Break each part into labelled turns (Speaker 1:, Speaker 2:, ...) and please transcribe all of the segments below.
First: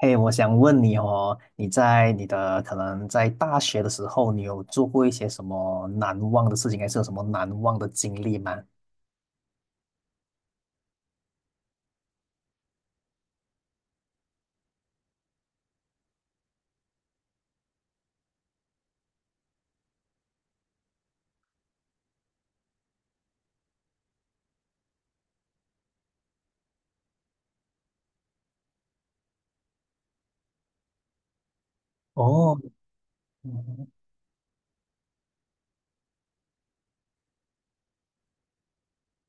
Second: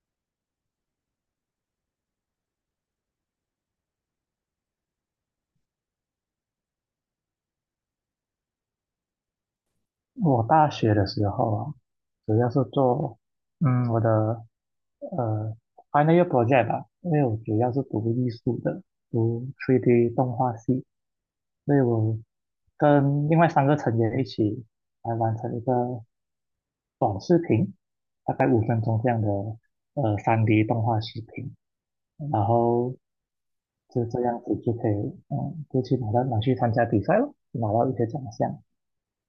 Speaker 1: 嘿，我想问你哦，你的可能在大学的时候，你有做过一些什么难忘的事情，还是有什么难忘的经历吗？
Speaker 2: 我大学的时候啊，主要是做我的呃 final year project 吧，因为我主要是读艺术的，读 3D 动画系，所以我跟另外三个成员一起来完成一个短视频，大概五分钟这样的3D 动画视频，然
Speaker 1: 哦。
Speaker 2: 后
Speaker 1: 嗯。
Speaker 2: 就这样子就可以就去拿去参加比赛了，拿到一些奖项，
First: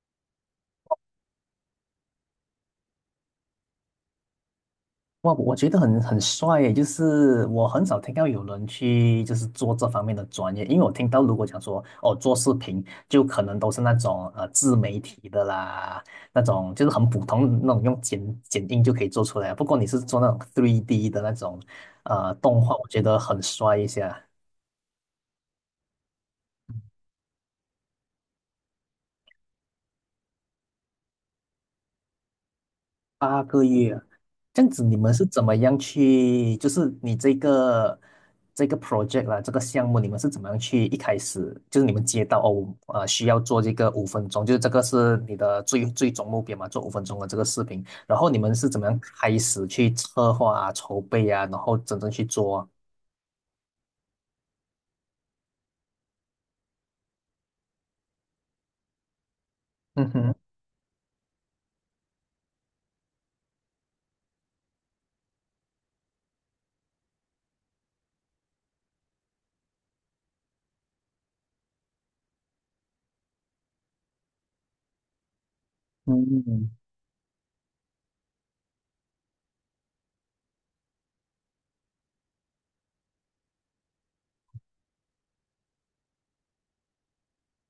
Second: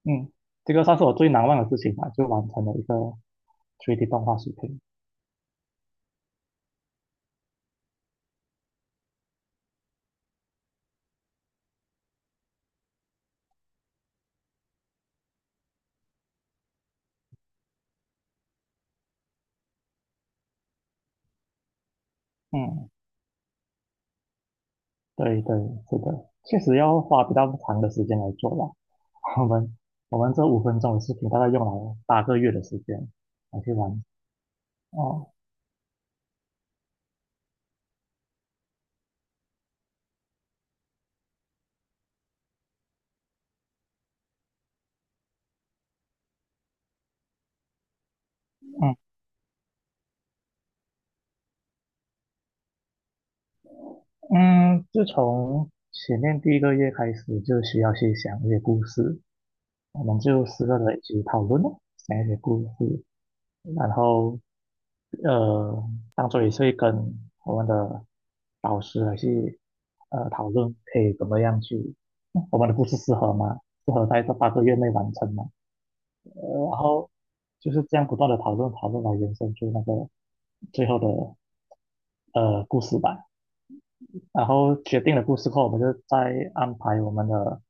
Speaker 2: 嗯，这个算是我最难忘的事情吧，就完成了一个 3D 动画视频。
Speaker 1: 哇，我觉得很帅耶，就是我很少听到有人去就是做这方面的专业，因为我听到如果讲说哦做视频，就可能都是那种自媒体的啦，那种就是很普通的那种用剪映就可以做出来啊。不过你是做那种 3D 的那种动画，我
Speaker 2: 嗯，
Speaker 1: 觉得很帅一些。
Speaker 2: 对对，是的，确实要花比较长的时间来做吧。我们我们这五分钟的视频大概用了八个月的时间
Speaker 1: 八
Speaker 2: 来
Speaker 1: 个
Speaker 2: 去玩。
Speaker 1: 月啊，这样子你们是
Speaker 2: 哦，
Speaker 1: 怎么样去？就是你这个 project 啦，这个项目，你们是怎么样去？一开始就是你们接到哦，需要做这个五分钟，就是这个是你的最终目标嘛，做五分钟的这个视频。然后你们是怎么
Speaker 2: 嗯
Speaker 1: 样开始去策划啊、筹备啊，然后真正去做啊？
Speaker 2: 嗯，自从前面第一个月开始，就需要去想一些故事，我
Speaker 1: 嗯
Speaker 2: 们
Speaker 1: 哼。
Speaker 2: 就四个人一起讨论咯，想一些故事，然后呃，当做也是会跟我们的导师来去讨论，可以怎么样去我们的故事适合吗？适合在这八个月内完成吗？
Speaker 1: 嗯，
Speaker 2: 然后就是这样不断的讨论讨论来延伸出那个最后的故事吧。然后决定了故事后，我们就再安排我们的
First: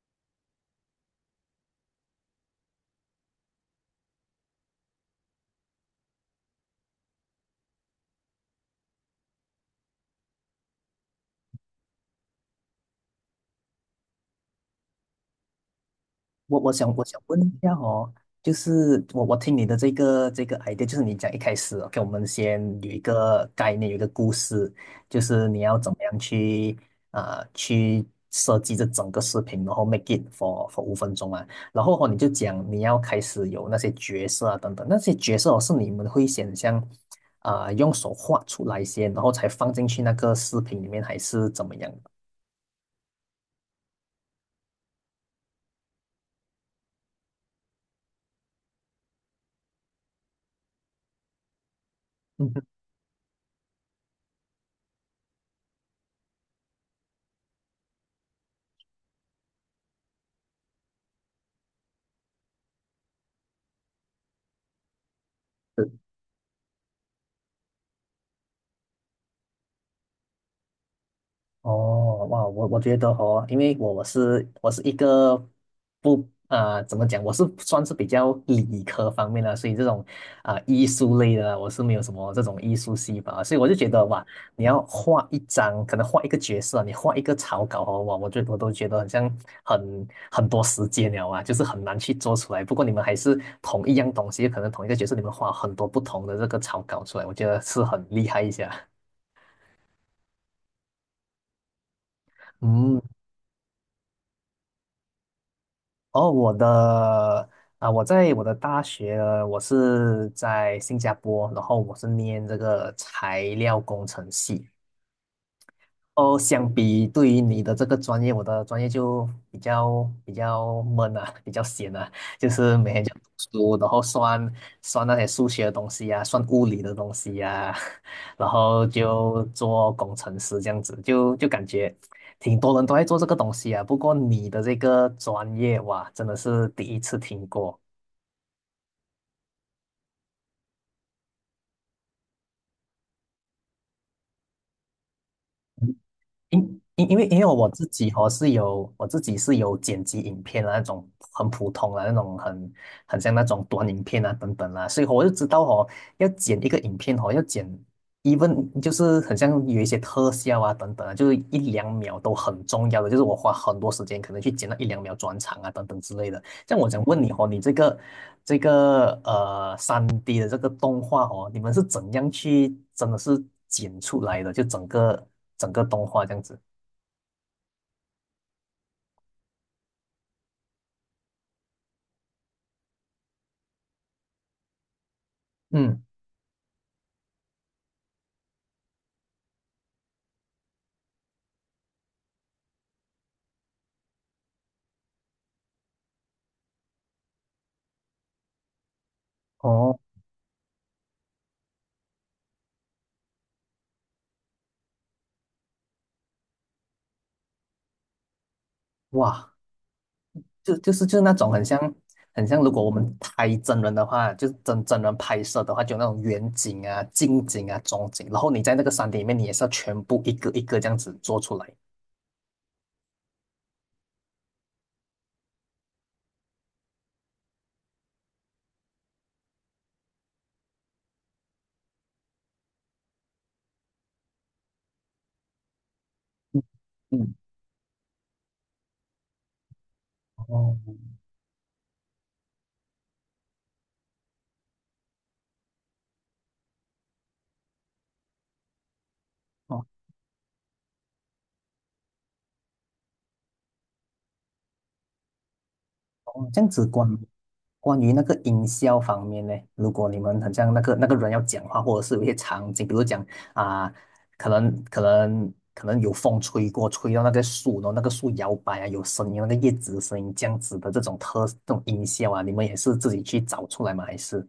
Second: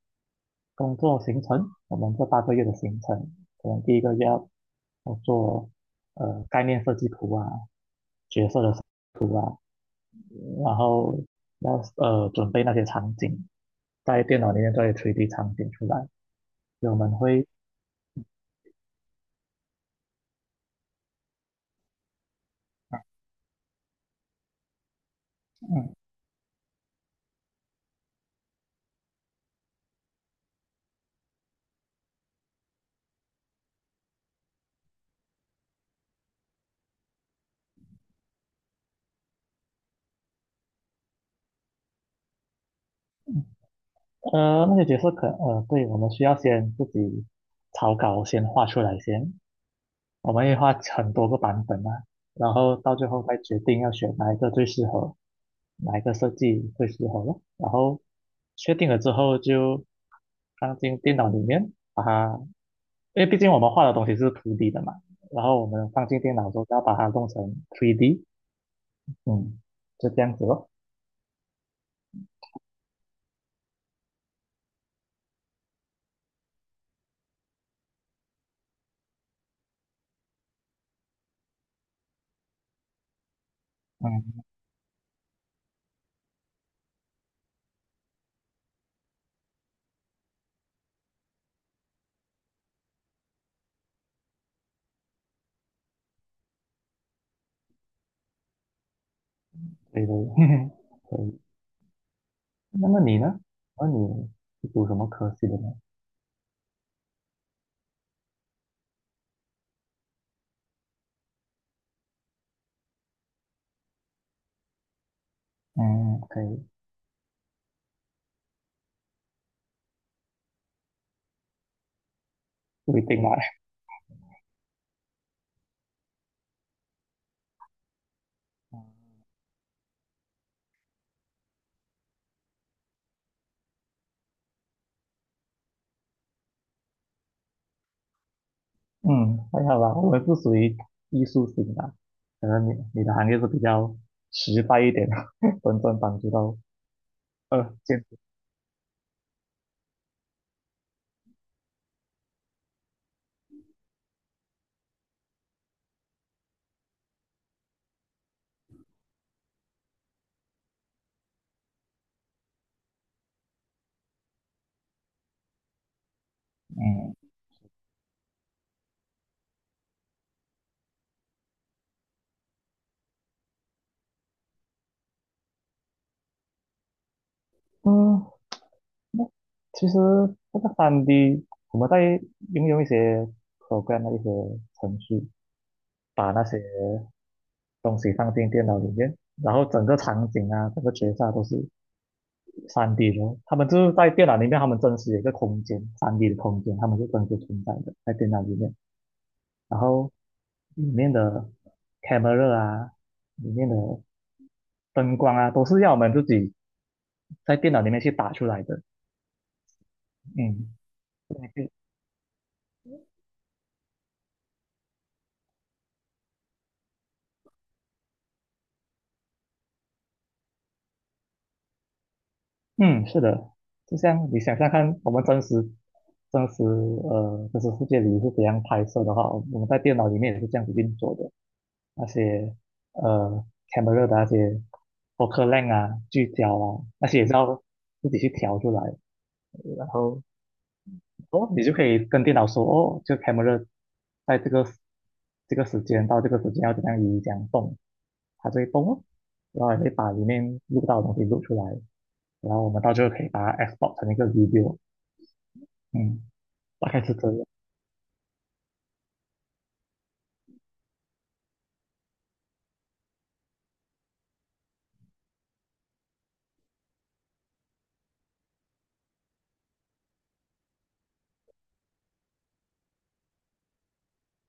Speaker 2: 工作行程，我们这八个月的行程，可能第一个月要做概念设计图啊，角色的图啊，然后要准备那些场景，在电脑里面做一些 3D 场景出来。
Speaker 1: 我我
Speaker 2: 所以
Speaker 1: 想
Speaker 2: 我
Speaker 1: 我
Speaker 2: 们
Speaker 1: 想问
Speaker 2: 会
Speaker 1: 一下哦，就是我听你的这个 idea，就是你讲一开始哦给我们先有一个概念，有一个故事，就是你要
Speaker 2: 嗯
Speaker 1: 怎么样去啊去设计这整个视频，然后 make it for 5分钟啊，然后哦你就讲你要开始有那些角色啊等等，那些角色哦是你们会想象啊、用手画出来先，然后才放进去那个视频里面，还是怎么样的？
Speaker 2: 那些角色对，我们需要先自己草稿先画出来先，我们也画很多个版本啊，
Speaker 1: 嗯
Speaker 2: 然
Speaker 1: 哼。
Speaker 2: 后到最后再决定要选哪一个最适合，哪一个设计最适合咯。然后确定了之后就放进电脑里面，把它，因为毕竟我们画的东西是图 d 的嘛，然后我们放进电脑之后要把它弄成 3D，嗯，就这样子咯。
Speaker 1: 哦，哇，我觉得哦，因为我是一个不啊、怎么讲，我是算是比较理科方面的，所以这种啊、艺术类的啊我是没有什么这种艺术细胞啊，所以我就觉得哇，
Speaker 2: 嗯，
Speaker 1: 你要画一张，可能画一个角色啊，你画一个草稿哦，哇，我都觉得很像很多时间了啊，就是很难去做出来。不过你们还是同一样东西，可能同一个角色，你们画很多不同的这个草稿出来，我觉得是很厉害一下。
Speaker 2: 对对，可以。那么
Speaker 1: 嗯。
Speaker 2: 你呢？那你是读什么科系的呢？
Speaker 1: 哦，我在我的大学，我是在新加坡，然后我是念这个材料工程系。
Speaker 2: 嗯，
Speaker 1: 哦，
Speaker 2: 可以，
Speaker 1: 相比对于你的这个专业，我的专业就比较闷啊，比较闲啊，就是每
Speaker 2: 不
Speaker 1: 天
Speaker 2: 一
Speaker 1: 就读
Speaker 2: 定啦。
Speaker 1: 书，然后算那些数学的东西呀、算物理的东西呀、然后就做工程师这样子，就感觉挺多人都在做这个东西啊。不过你的这个专业，哇，真的是第一次听过。
Speaker 2: 嗯，还好吧，我们是属于艺术型的，可能你的行业是比较实在一点的，真正帮助到
Speaker 1: 因因为
Speaker 2: 建筑。
Speaker 1: 我自己是有剪辑影片啊那种很普通的那种很像那种短影片啊等等啦、所以我就知道哦要剪一个影片哦even 就是很像有一些特效啊等等啊，就是一两秒都很重要的，就是我花很多时间可能去剪那一两秒转场啊等等之类的。像我想
Speaker 2: 嗯
Speaker 1: 问你哦，你这个3D 的这个动画哦，你们是怎样去真的是剪出来的？就整个动画这样子。
Speaker 2: 嗯，那其实这个三 d 我们在应用一些 program 的一些程序，
Speaker 1: 嗯。
Speaker 2: 把那些东西放进电脑里面，然后整个场景啊，整个角色都是三 d 的。他们就是在电脑里面，他们真实有一个空间三 d 的空间，他们是真实存在的，在电脑里面。然
Speaker 1: 哦。
Speaker 2: 后里面的 camera 啊，里面的灯光啊，都是要我们自己在电脑里面去打出来的。
Speaker 1: 哇，
Speaker 2: 嗯，
Speaker 1: 就是那种很
Speaker 2: 对
Speaker 1: 像很像，如果我们拍真人的话，就是真人拍摄的话，就那种远景啊、近景啊、中景，然后你在那个 3D 里面，你也是要全部一个一个这样子做出来。
Speaker 2: 嗯，是的，就像你想象看，我们真实真实世界里是怎样拍摄的话，我们在电脑里面也是这样子运作的。那些camera 的那些 focal l e n g 啊、聚焦
Speaker 1: 嗯。
Speaker 2: 啊，那些也是
Speaker 1: 嗯。
Speaker 2: 要自己去调出来。然后
Speaker 1: 哦
Speaker 2: 哦，你就可以跟电脑说哦，这个 camera 在这个时间到这个时间要怎样移，怎样动。它就会动哦，然后也
Speaker 1: 哦。
Speaker 2: 会把里面录到的东西录出来，然后我们到最后可以把它 export 成一个 video，嗯，
Speaker 1: 哦，这样子
Speaker 2: 大概
Speaker 1: 关
Speaker 2: 是
Speaker 1: 于
Speaker 2: 这样。
Speaker 1: 关于那个音效方面呢，如果你们很像那个人要讲话，或者是有一些场景，比如讲啊、可能有风吹过，吹到那个树，然后那个树摇摆啊，有声音，那个叶子的声音，这样子的这种这种音效啊，你们也是自己去找出来吗？还是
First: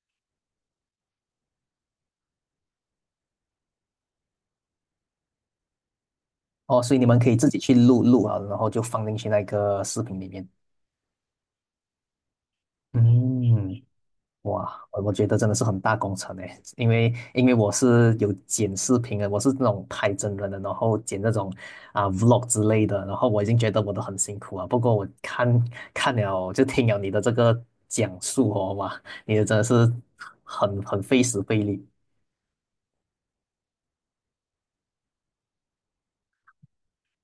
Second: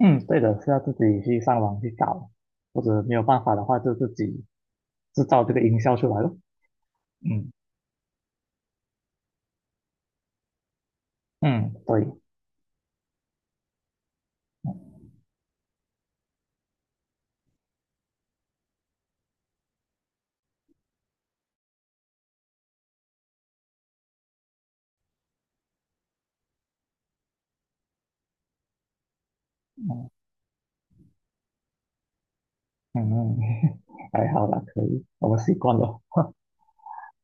Speaker 2: 嗯，对的，是要自己去上网去找，或者没有办法的话就自己制造这个音效出来咯。
Speaker 1: 哦，所以你们可以自
Speaker 2: 嗯
Speaker 1: 己去录录啊，然后就放进去那个视频里面。
Speaker 2: 嗯，对，
Speaker 1: 嗯。哇，我觉得真的是很大工程诶，因为我是有剪视频的，我是那种拍真人的，然后剪那种啊、vlog 之类的，然后我已经觉得我都很辛苦啊。不过我看了就听了你的这个讲述哦，哇，你的真的是
Speaker 2: 嗯
Speaker 1: 很费时费力。
Speaker 2: 嗯嗯，还好啦，可以，我们习惯了。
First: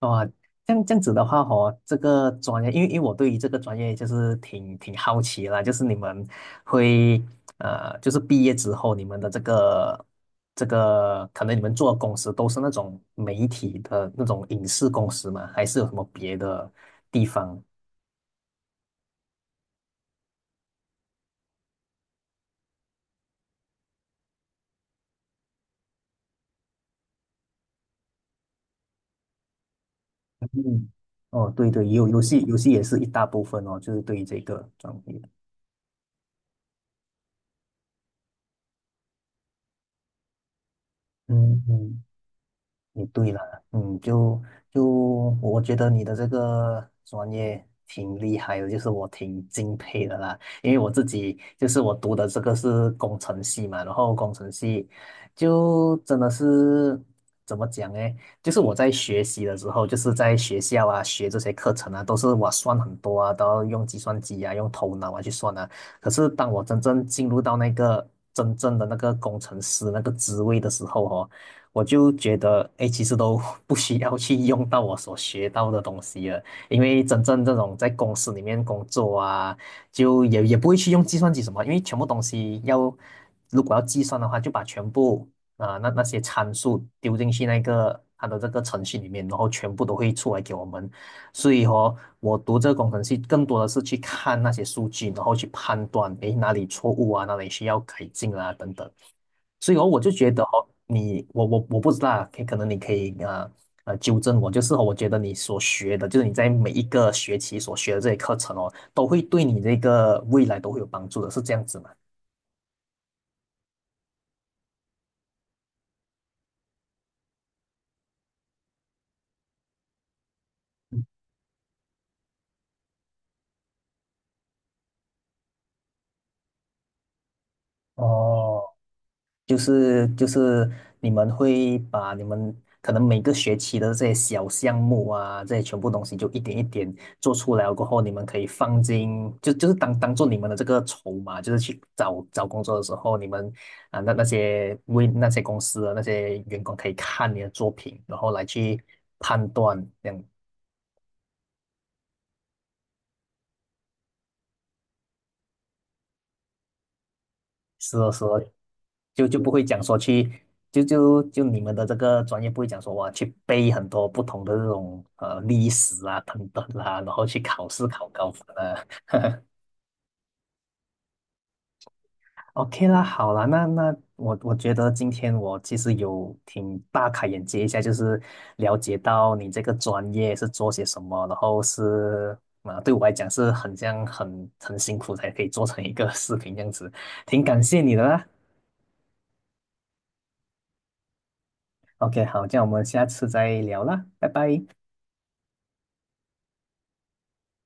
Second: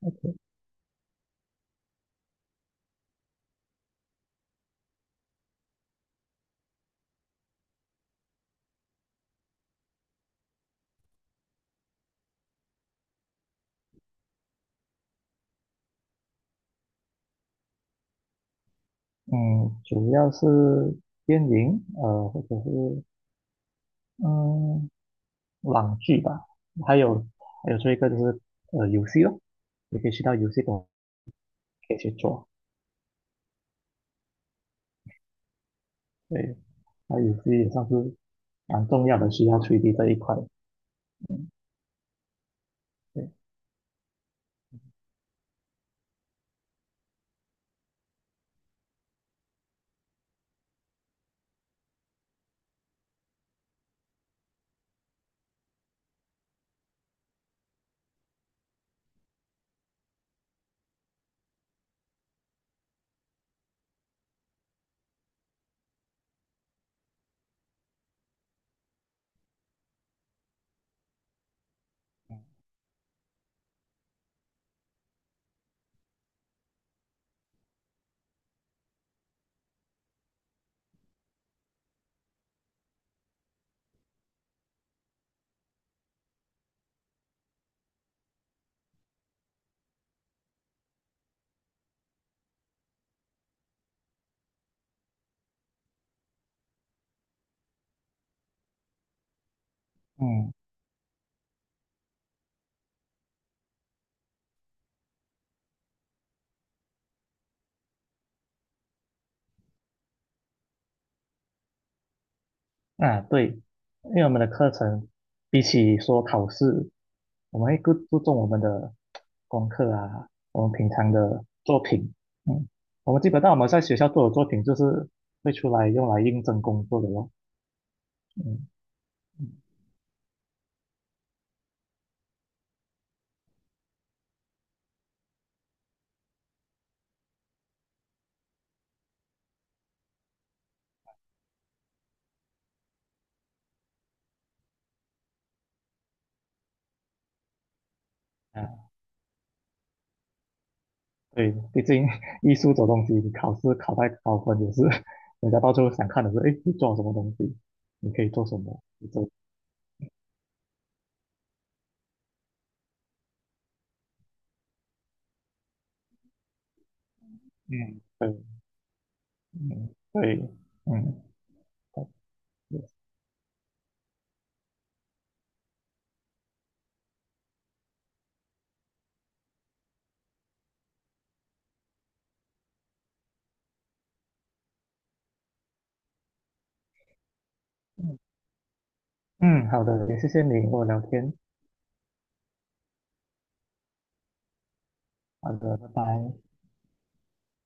Speaker 1: 哦，这样子的话哦，这个专业，因为我对于这个专业就是挺好奇啦，就是你们会就是毕业之后，你们的这个，可能你们做的公司都是那种媒体的那种影视公司嘛，还是有什么别的地方？
Speaker 2: 嗯，主要是电影，或者是嗯网剧吧，还有这一个就是游戏咯，你可以去到游戏馆。
Speaker 1: 嗯。哦，对对，
Speaker 2: 可以
Speaker 1: 有
Speaker 2: 去
Speaker 1: 游戏
Speaker 2: 做。
Speaker 1: 游戏也是一大部分哦，就是对于这个专业。
Speaker 2: 对，它也是也算是蛮重要的，需要推理这一块。
Speaker 1: 嗯嗯。你
Speaker 2: 对，
Speaker 1: 对了，嗯，就我觉得你的这个专业挺厉害的，就是我挺敬佩的啦。因为我自己就是我读的这个是工程系嘛，然后工程系就真的是怎么讲呢？就是我在学习的时候，就是在学校啊学这些课程啊，都是我算很多啊，都要用计算机啊，用头脑啊去算啊。可是当我真正进入到那个真正的那个工程师那个职位的时候哦。我就觉得，哎，其实都 不需要去用到我所学到的东西了，因为真正这种在公司里面工作啊，就也不会去用计算机什么，因为全部东西要如果要计算的话，就把全部啊、那些参数丢进去那个它的这个程序里面，然后全部都会出来给我们。所以说，我读这个工程系更多的是去看那些数据，然后去判断，诶，哪里错误啊，哪里需要改进啊，等等。所以哦，我就觉得
Speaker 2: 嗯，
Speaker 1: 哦，你我我我不知道啊，可能你可以纠正我，就是哦我觉得你所学的，就是你在每一个学期所学的这些课程哦，都会对你这个未来都会有帮助的，是这样子吗？
Speaker 2: 啊，对，因为我们的课程比起说考试，我们会更注重我们的功课啊，我们平
Speaker 1: 嗯。
Speaker 2: 常的作品。嗯，我们基本上在学校做的作品，就是会出来用来应征工作的咯。
Speaker 1: 哦。
Speaker 2: 嗯。
Speaker 1: 就是你们会把你们可能每个学期的这些小项目啊，这些全部东西就一点一点做出来了过后，你们可以放进当做你们的这个筹码，就是去找工作的时候，你们啊那那些为那些公司的那些员工可以看你的作品，然后来去
Speaker 2: 啊，
Speaker 1: 判断，这样
Speaker 2: 对，毕竟 艺术这种东西，你考试考太高分也是 人家到最后想看的是，哎，你做了什么东西，
Speaker 1: 是的，
Speaker 2: 你
Speaker 1: 是
Speaker 2: 可以做
Speaker 1: 的，
Speaker 2: 什么，你
Speaker 1: 就
Speaker 2: 做。
Speaker 1: 就不会讲说去，就你们的这个专业不会讲说哇去背很多不同的这种历史啊等等啦，然后去考试
Speaker 2: 嗯，
Speaker 1: 考
Speaker 2: 对，
Speaker 1: 高分啊。
Speaker 2: 嗯，对，嗯，好的
Speaker 1: OK 啦，好啦，那我觉得今天我其实有挺大开眼界一下，就是了解到你这个专业是做些什么，然后是啊，对我来讲是很像很辛苦才可以做成一个 视频这样子，挺感谢你的啦。
Speaker 2: 嗯，好的，也谢谢你跟我聊天，
Speaker 1: OK，好，这样我们下次再聊啦，拜拜。
Speaker 2: 好的，拜拜。